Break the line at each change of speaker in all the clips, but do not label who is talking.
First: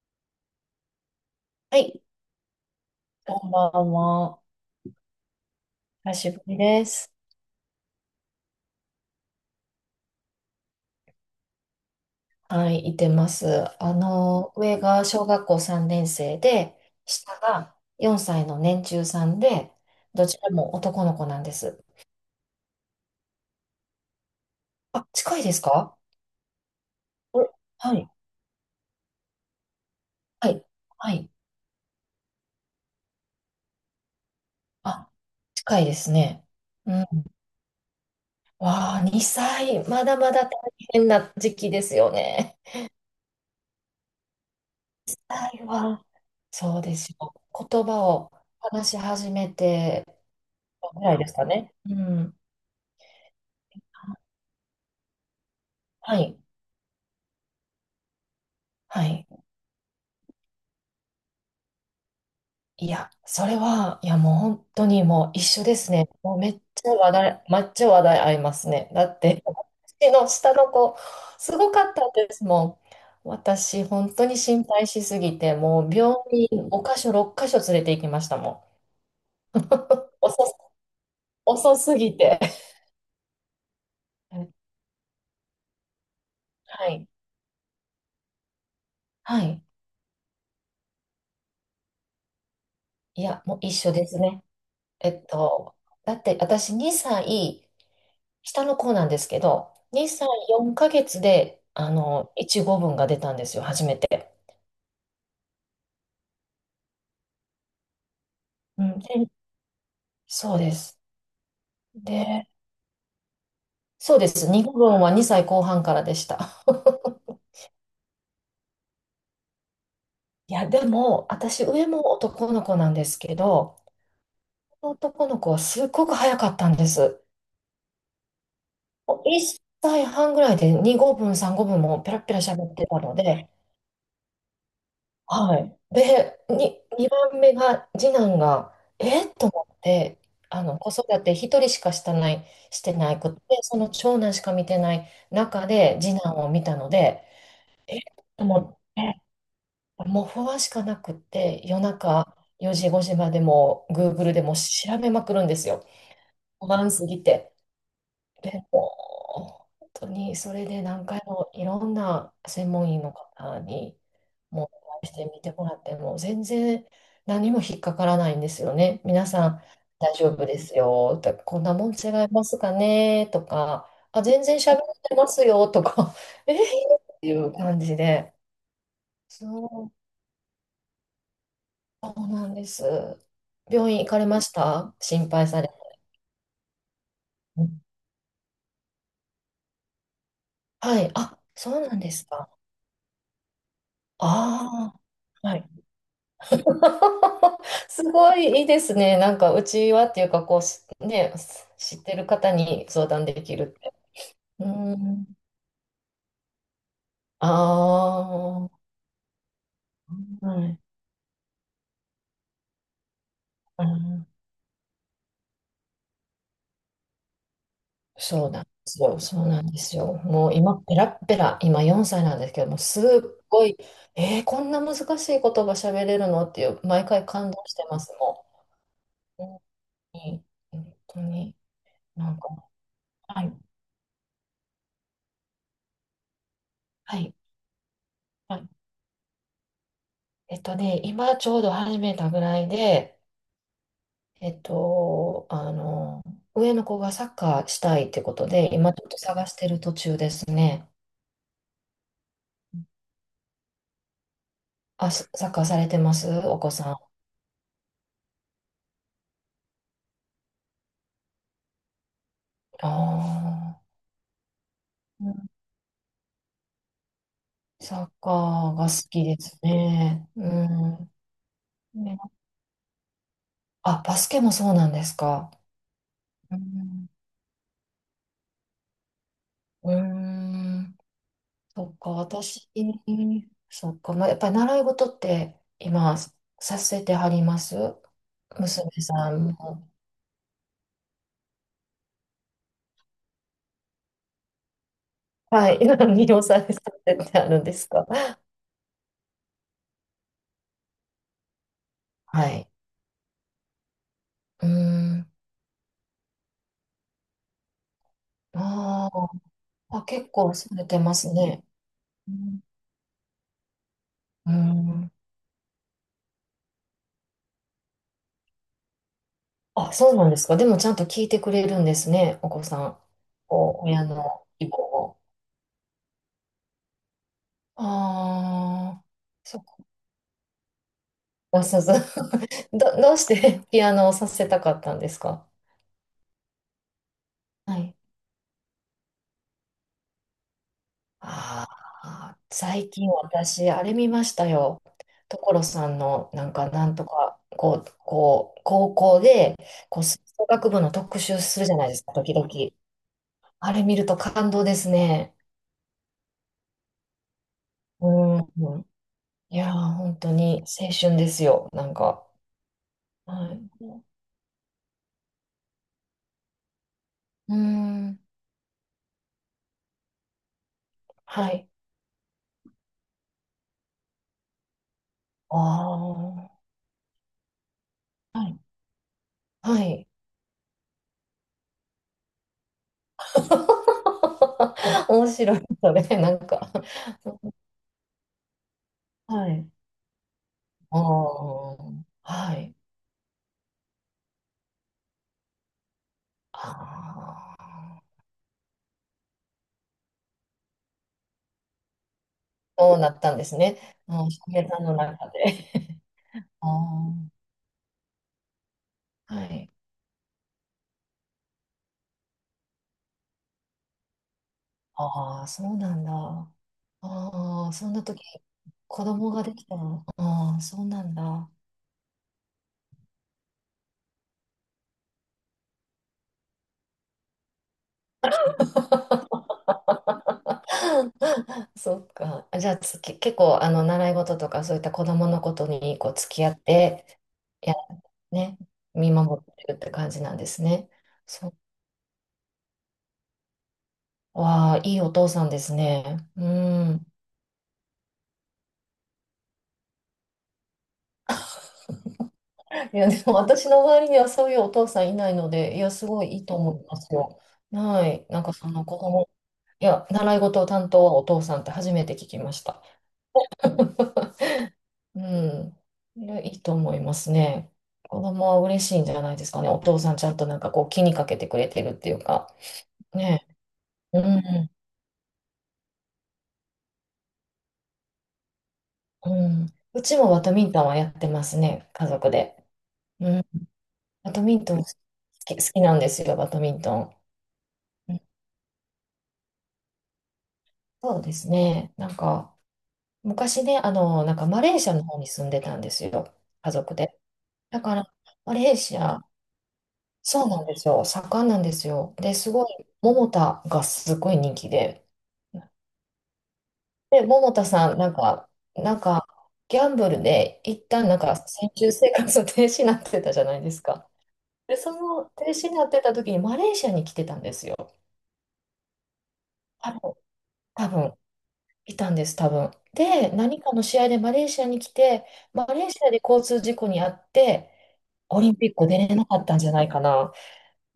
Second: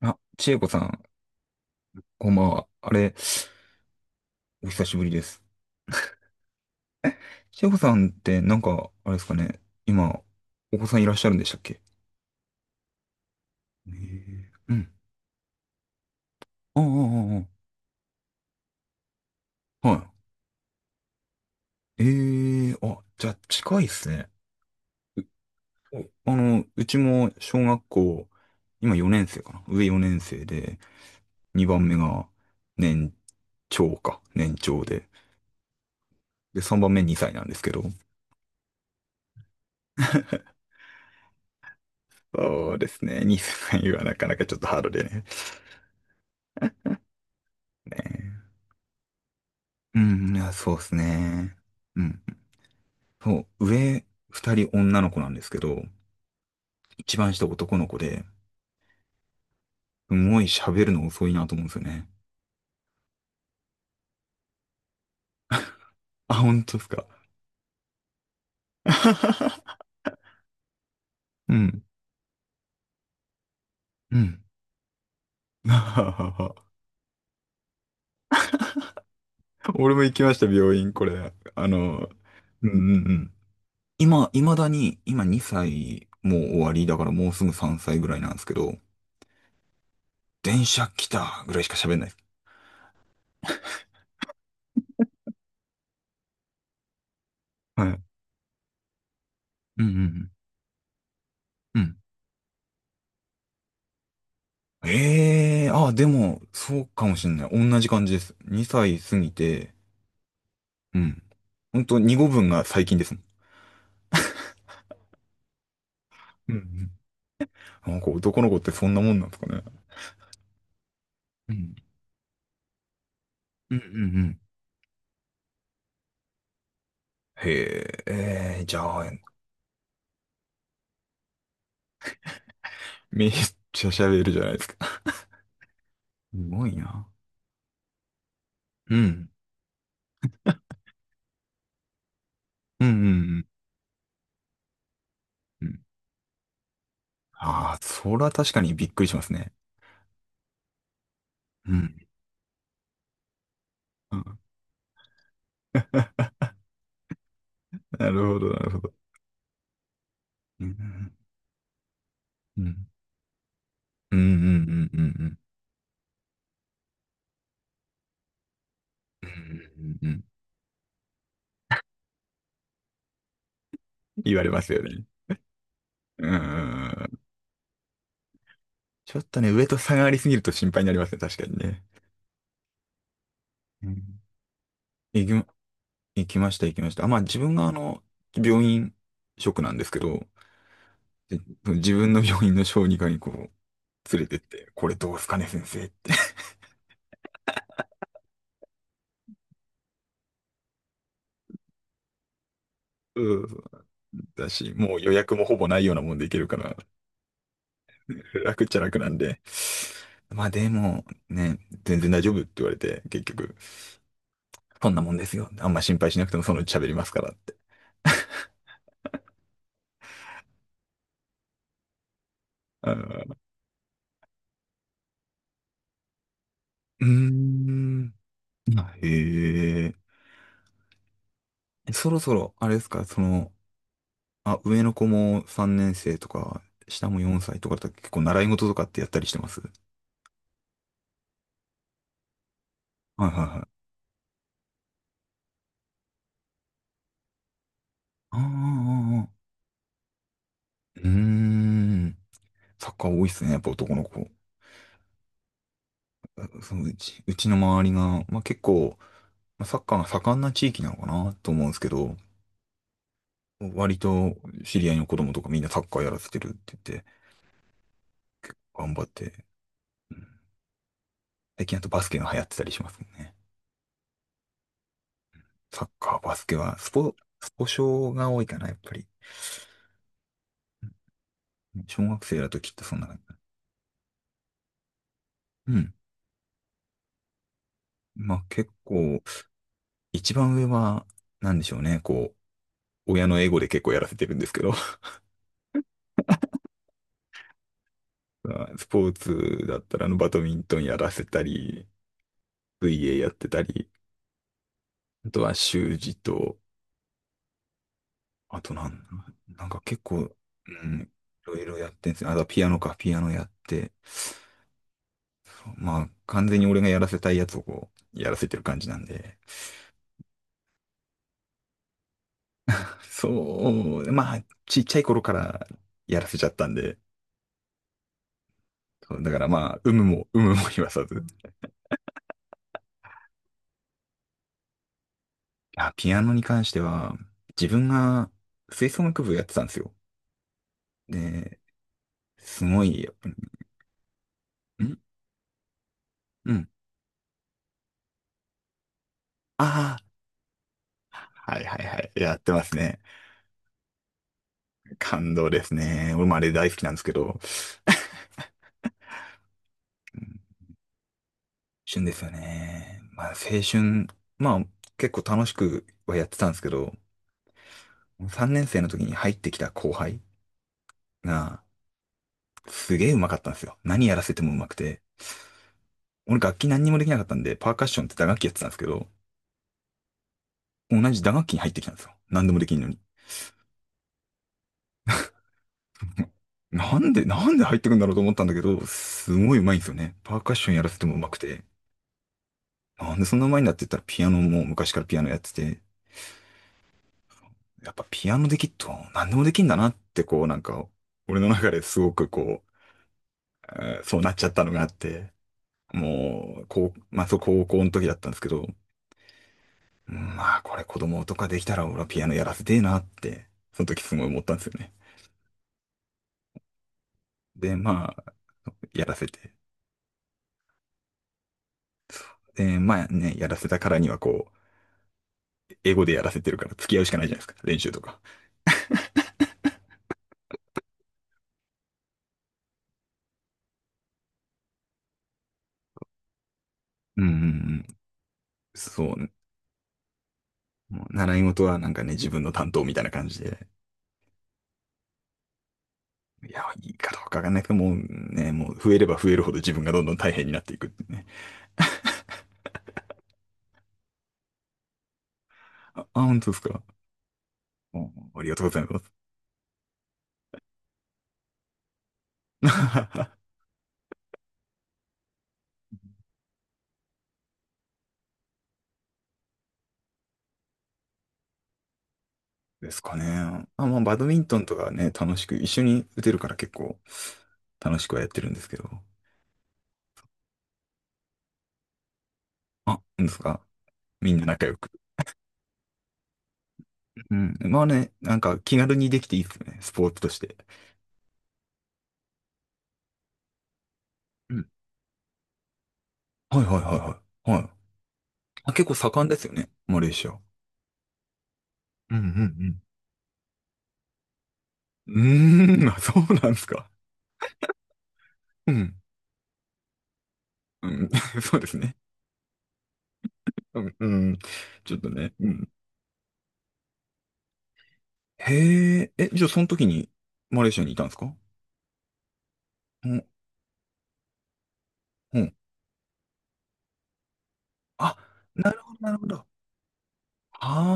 あ、千恵子さん、
はい、
こんばんは。あれ、
こんばんは。
お久しぶりです。
久しぶりです。
千恵子さんって、なんか、あれですかね、今、お子さんいらっしゃるんでしたっけ？
はい、いてます。
ええ、う
上
ん。
が小学校3年生で、
ああ、
下
あ
が4歳の年中さんで、
あ、ああ、は
どちらも男の子なんです。
い。ええ、あ、じゃあ、近いっすね。
あ、近いですか？
う、あの、うちも
お、
小学
はい、
校、今4年生かな。上4年生
はい、
で、
はい。
2番目が年長か。年長で。
あ、近いですね。
で、3番
う
目
ん。
2歳なんですけど。
わあ、2歳、まだまだ大 変な時期ですよね。
そうですね。2歳はなかなかちょっとハードでね。
2歳は、そうですよ。言葉
ね、
を話し始め
う
て
ん、いや、そうです
ぐらいですか
ね。
ね。う
うん。
ん。
そう、上二人女の子なんですけど、
はい。
一番下男の子で、
はい。
すごい喋るの遅いなと思うんですよね。
いや、それは、いや、もう本当にもう一緒ですね。
あ、
もうめっ
本当で
ち
す
ゃ
か。
話題、めっちゃ話題合いますね。だって、私の下の子、
う
すご
ん。
かったですもん。私、本
う
当に
ん。
心配しすぎて、もう病 院5箇所、6箇所連れて行きましたもん。
俺も 行きました、
遅す、
病院、これ。あ
遅す
の、
ぎて。
うんうんうん。今、未だに、今2歳、もう終わり、
は
だか
い。
らもうすぐ3歳ぐらいなんですけど、
はい。
電車来たぐらいしか喋んないです。
いや、もう一緒ですね。えっと、だって私2歳、
はい。うん
下の子なんですけど、
うんう
2
ん。
歳4ヶ月で、
うん。
1語文が出たんですよ、初めて。
ええー、あ、でも、そうかもしんない。同じ感じです。2
う
歳
ん、で、
過ぎて、
そうで
う
す。
ん。ほんと、2語分
で、
が最近ですもん。
そうです。2語文は2歳後半からでした。
うんうん。 なんか男の子ってそんなもんなんですかね。
いや、でも、
う
私、
ん
上も男の子なんですけ
うんう
ど、
んうん。
この男の子はすっごく早かったんです。
へえ、じゃあ、
もう1歳半ぐらいで2語文、3語文もペラペラ喋ってたの
めっ
で、
ちゃ喋るじゃないですか。
はい。
す
で、
ごいな。
2番目が、次男が、
う
え
ん。
っと思って、子育て一人しかしたない、し
うんう
て
んう
ないくて、
ん
その長男しか見てない
う
中
ん。
で、次男を見たので、
ああ、
えっ
それは
と
確
思
かに
っ
びっくりしま
て、
すね。
もう不安しかなくって、
う
夜
ん
中4時、5時までも、
う
Google
ん。
でも調べまくるんですよ。不安すぎて。
なるほど、な
で
るほど。
も、本当にそ
う
れで何
ん。
回もいろんな
う
専
ん
門医の方に
うんう
もう
んうん
お会
う
い
ん
し
う
て
ん。
みてもらっても全然何も引っかからないんですよね。
う
皆
ん
さん
うんうんう
大
ん。
丈夫ですよとか、こんなもん違いますかねとか、あ、
言わ
全
れ
然
ます
喋っ
よね。
てますよとか、
う
えー、
ん。
っていう感じで。
ちょっと
そ
ね、上と
う、
差がありすぎると心配になりますね、確かにね。
そうなんです。
う
病院行か
ん。
れました
行
心
きま、
配され？
行きました、行きました。あ、まあ自分があの、病院職なんですけど、
はい。
で
あ、そう
自
なんで
分の
す
病
か。
院の小児科にこう、連れてって、こ
あ
れどうすかね、
あ。は
先
い。
生って。
すごいいいですね。なんか、うちはっていうか、こうし、ね、知ってる方に相談で
うん、
き
そう
るって。
だ
う
し、もう予
ん。
約もほぼないようなもんでいけるから、
ああ、
楽っ
は
ちゃ楽なんで。まあで
い。
も、ね、全然大丈夫って言われて、結局、
うん、
そんなもんですよ。あんま心配しなくてもそのうち喋りますからって。
そうなんですよ。そうなんですよ。もう今、ペラッペラ、今4歳なんですけども、
う
すっ
ん、
ごい、えーこんな難しい言葉喋れるのっていう、
う
毎
ー
回感動してます、
ん。
も
あ、
う。
へえ。
うん。本当に、
そろ
な
そ
んか、
ろ、あれですか、そ
はい、
の、あ、上の子も3年生とか、下
は
も
い、
4歳とかだと結構習い
は
事
い。
とかってやったりしてます？は
今ちょうど始めたぐらいで、
いはいはい。
えっと、あの、上の子がサッカーしたいってこ
ああ、あ
とで、今ちょっと
あ、ああ、
探してる途中ですね。
うーん。サッカー多いっすね、やっぱ男の子。
あ、サッカーされてます
あ、
お子
その
さ
う
ん？あ
ち、うちの周りが、まあ結構、まあサッカーが盛んな地域なのかなと思うんですけど、
あ、
割と知り合いの子
う
供とか
ん。
みんなサッカーやらせてるって言って、
サッカーが
頑張っ
好きで
て、
すね。うん。
最近あとバスケ
ね、
が流行ってたりしますもんね。
あ、バスケもそうなんですか？
サッカー、バスケ
う
は、ス
ん。
ポ、スポ少が多いかな、やっぱり。
うーん。そっ
小
か、
学生だと
私、
きっとそんな感じ。
そっか、まあ、やっぱり習い事って
うん。
今させてはります、
まあ結
娘
構、
さんも？
一番上は、なんでしょうね、こう、親のエゴで結構やらせてるんですけど、
はい。魅了されてるってあるんですか？
まあスポーツだったら、あの、バドミントンやらせたり、
はい。
水泳やってたり、
うーん。
あとは習字と、あとなん、
あー
なんか結
あ、
構、
結構され
う
て
ん、
ます
いろ
ね。
いろやってんですね。
う
あとは
ん。
ピアノか、ピアノやって、
うん。
まあ完全に俺がやらせたいやつをこう、やらせてる感じなんで、
あ、そうなんですか。でもちゃんと聞いてくれるんですね、お子さん。
そ
お、親
う、まあ、
の希望
ちっちゃい
を。
頃からやらせちゃったんで、
ああ、
そうだから
そっ
まあ、有無も、有無も言わさず。
か。そうそう。どうしてピアノをさせたかったんですか？
あ、ピアノに関しては、自
は
分
い。
が吹奏楽部やってたんですよ。で、
ああ、
すご
最
い、
近
やっぱ
私、あれ見ましたよ。
ん、
所さんの、な
う
ん
ん。
か、なんとか、こう、高校で、
あ
こう、吹奏楽部の特集
あ、は
す
い
るじ
は
ゃ
い
ないで
は
す
い。
か、
や
時
っ
々。
てますね。
あれ見ると感動です
感
ね。
動ですね。俺もあれ大好きなんですけど。
うん。うん。いやー、本
う
当
ん、
に青春ですよ、なん
旬です
か。
よね。まあ、青
はい。
春、まあ、結構楽しくはやってたんですけど、
うん。
3年生の時に入ってきた後輩
は
が、
い。
すげえうまかったんですよ。何やらせてもうまくて。
あ
俺
あ。
楽器何にもできなかったんで、パーカッションって打楽
は
器やって
い。
たんですけど、
はい。
同じ打楽器に入ってきたんですよ。何でもできんのに。
面白い、それ、な んか。
なんで入ってくんだろうと思ったんだけど、す
は
ごいう
い。
まいんですよね。パーカッションやらせ
あ
てもうまくて。
あ。はい。
なんでそんなうまいんだって言ったらピアノも昔からピアノやってて、
あ
やっ
あ、
ぱピアノできっと何でもできんだなってこうなんか、俺の中ですごくこう、
そうなったんですね。
そう
う
な
ん、
っ
翔
ちゃった
平
の
さ
があ
ん
っ
の中
て、
で。
もう、
あ
こう、まあそう高校の時だったんですけど、
あ、はい。
うん、まあ、これ子供とかできたら俺はピアノやらせてえなって、その時すごい思ったんですよね。
ああ、そうなんだ。ああ、
で、
そんな
ま
時、
あ、
子
やらせ
供がで
て。
きたの。ああ、そうなんだ。
で、まあね、やらせたからにはこう、英語でやらせてるから付き合うしかないじゃないですか、練習とか。
そっか。じゃあ結構、習い事とか、そういった子供のことに、こう、付き合って、
うんうんう
や、
ん。
ね、
そ
見
うね。
守ってるって感じなんですね。
もう習い
そう。
事はなんかね、自分の担当みたいな感じで。
わあ、いいお父さんですね。う
いや、いい
ん。
かどうかわかんないけど、もうね、もう増えれば増えるほど自分がどんどん大変になっていくってね。
いや、でも私の周りにはそういうお父さんいないので、いや、
あ、
す
あ、
ごいい
本
い
当で
と
す
思
か。
いますよ。はい。
お、
な
あ
ん
り
か
がとう
そ
ござい
の
ま
子
す。
供、いや、習い事を担当はお父さんって初めて聞きました。うん。いや、いいと思いますね。子供は嬉しいんじゃないですかね。お父さんちゃんとなんかこう気にかけてくれてるっていうか。
ですか
ね。
ね。あ、まあ、バ
う
ドミントン
ん。
とかね、楽しく、一緒に打てるから結構楽しくはやってるんですけど。
うん。うちもバドミントンはやってますね。家族で。
あ、なんです
うん。
か？み
バ
ん
ド
な
ミン
仲
ト
良
ン
く。
好き、好きなんですよ、バドミントン。
うん。まあね、
うん。
なんか気軽にできていいですよね、スポーツとして。
そうですね。なんか、昔ね、なんか
う
マ
ん。
レーシアの方に住んでたんですよ、
はい
家
はい
族で。
はいはい。はい。
だから、マ
あ、
レー
結構
シア、
盛んですよね、マレーシア。
そうなんですよ、盛んなんですよ。
うんう
で、すご
ん
い、桃田がすごい人気で。
うん、うーん、あ、そうなんですか。
で、桃田さん、なんか、
うん。
なんか、ギャンブルで、一
う
旦
ん、
なんか、
そうで
先
す
住
ね。
生活停止になってたじゃないで
う
す
ん、う
か。
ん。
で、そ
ちょっと
の
ね。う
停
ん。
止になってた時に、マレーシアに来てたんですよ。
へえ、え、じゃあその時
多
に
分、
マレーシア
多
にいたんです
分、
か？
いたんです、多分。
うん、
で、何かの試合でマレーシアに来て、
うん。
マレーシアで交通事故に遭って、
あ、
オリンピ
な
ッ
る
ク
ほ
出
ど、
れ
なる
な
ほ
かっ
ど。
たんじゃないかな。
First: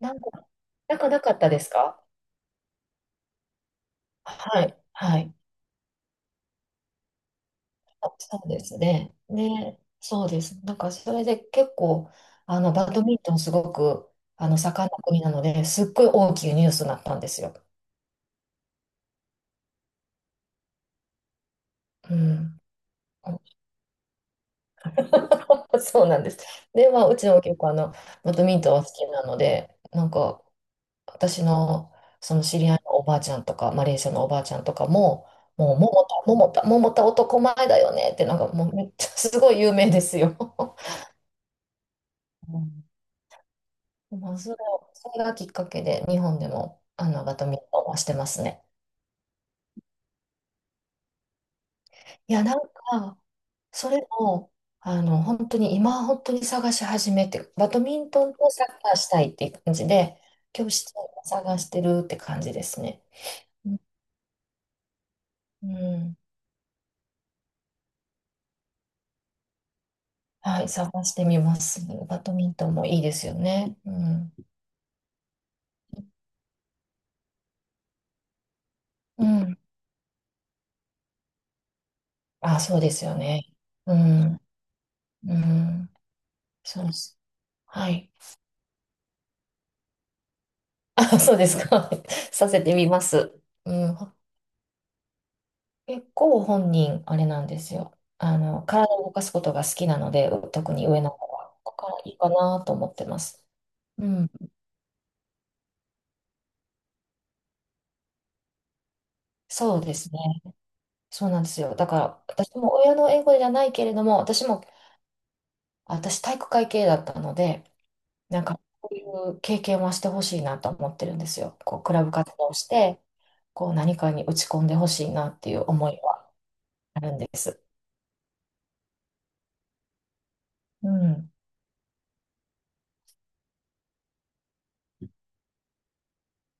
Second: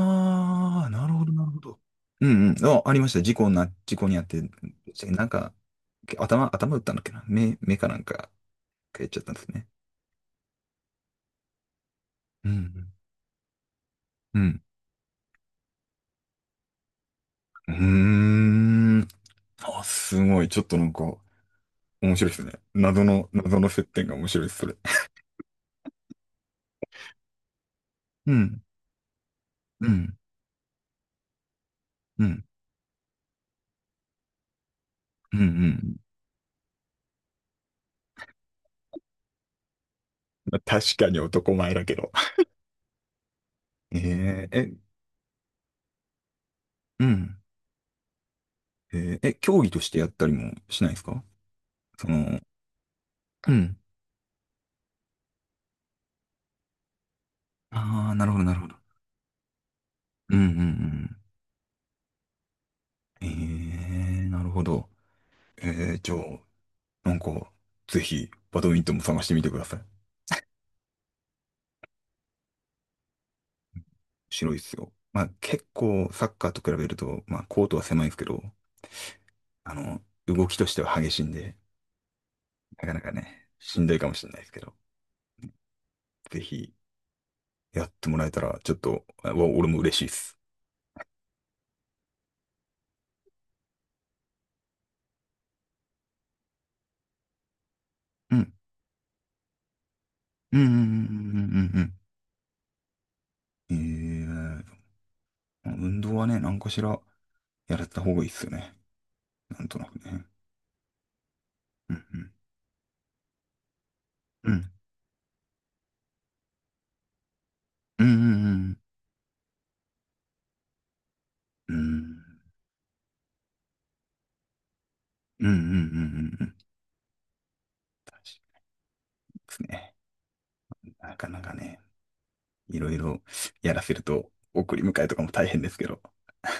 なんか、
あ、
なん
な
か
る
な
ほ
か
ど、
っ
な
た
るほ
です
ど。
か？
うんうん。あ、ありました。事故にあって、
はい、は
なん
い。
か、頭打ったんだっけな。目かなん
あ、
か、
そうです
やっ
ね。
ちゃったんですね。
ね、そうです。なんか、それで結構、
う
バ
ん。
ドミントンすごく、
うん。
盛んな国なので、すっごい大きいニュースになったんですよ。
うん。うーん。あ、すごい。ちょっとなんか、面
う
白いですね。
ん。
謎の、謎の接点が面白いです、それ。
そうなんです。で、まあ、うちも結構、
う
バドミ
ん。
ントンは好きなので、
う
なん
ん。
か、私の
う
その
ん。
知り合いのおばあちゃんとか、マレーシアのおばあちゃんとかも、
うん。う
もう、
ん、
桃田、桃田、桃田男前だよねって、なんかもうめっちゃすごい有名ですよ。
まあ確かに男前だけど。
うん。
え
まあ、
ー、え、
それがきっかけで、日本でも、
う
バ
ん。
ドミントンはしてますね。
ええ、競技としてやったりもしないですか？そ
い
の、
や、なんか、
うん。
それも、本当に、今、本当に探し始めて、バドミ
あ
ン
あ、な
ト
る
ン
ほど、
と
なる
サッ
ほど。
カーしたいっていう感じで、
うん、う
教室
ん、
を探してるって感じですね。
ええ
うん。
ー、なるほど。
う
ええ、じゃ
ん。
あ、なんか、ぜひ、バドミントンも探してみてください。面
はい、探してみます。バドミントンもいいですよね。うん。
白いですよ。まあ、結構、サッカーと比べると、まあ、コートは狭いですけど、
うん。
あの、動きとしては激しいんで、
あ、そう
な
で
かな
す
か
よね。
ね、しんど
う
いかもしれな
ん。
いですけど、
うん。
ぜひ、
そうです。
や
は
って
い。
もらえたら、ちょっと、俺も嬉しいです。
あ、そうですか。させてみます。うん。結構本人、あれなんですよ。
うん。
体を動かすことが好きなので、
うん、うん、うん、
特
うん、う
に上の子は、こ
ん。うん、
こからいいかなと思ってます。
ええ、
うん。
運動はね、何かしら、やられた方がいいですよね。なんと
そう
な
で
く
すね。
ね。
そうなんですよ。だ
うん、
か
うん、
ら、私も親の英語じゃないけれども、私
う
も、
ん、
私体育会系だったので、
うん、うん、
なん
う
か、
ん。
こういう経験はしてほしいなと思ってるんですよ。
う
こう、クラブ
ん
活動をして、こう、何かに打ち込んでほしいなっ
うん
て
う
い
んう
う思いは
んうんうん。
あるんです。
確かにですね。
う
なか
ん。
なかね、いろいろやらせると、送り迎えとかも大変ですけど。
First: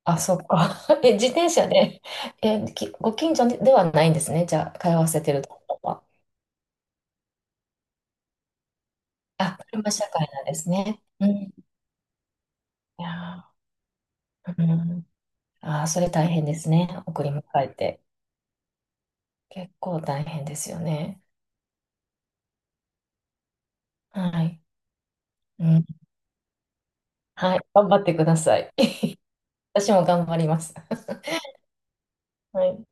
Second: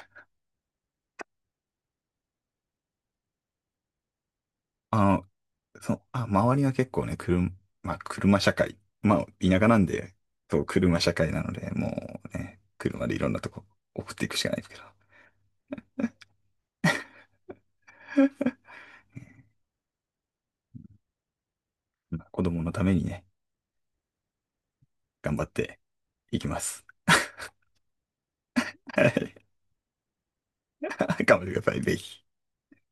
あ、そっか。え、自転車で、え、きご近所ではないんですね。じゃあ、通
あ
わせ
の、
てるところ
そう、
は。
あ、周りが結構ね、車、まあ、車社会。まあ、
あ、
田舎なん
車社
で、
会なんで
そう、
す
車
ね。
社
うん。
会なの
い
で、もうね、車でいろんな
や
とこ送っていくしか
ー、
ないで
う
すけど。
ん。あー、それ大変ですね。送り迎えて。結構大変ですよね。
まあ子供のためにね、
はい。
頑張っ
う
て
ん。
いきます。
はい。頑張ってください。
は い。
私も頑張ります。
頑張ってください、ぜひ。
はい。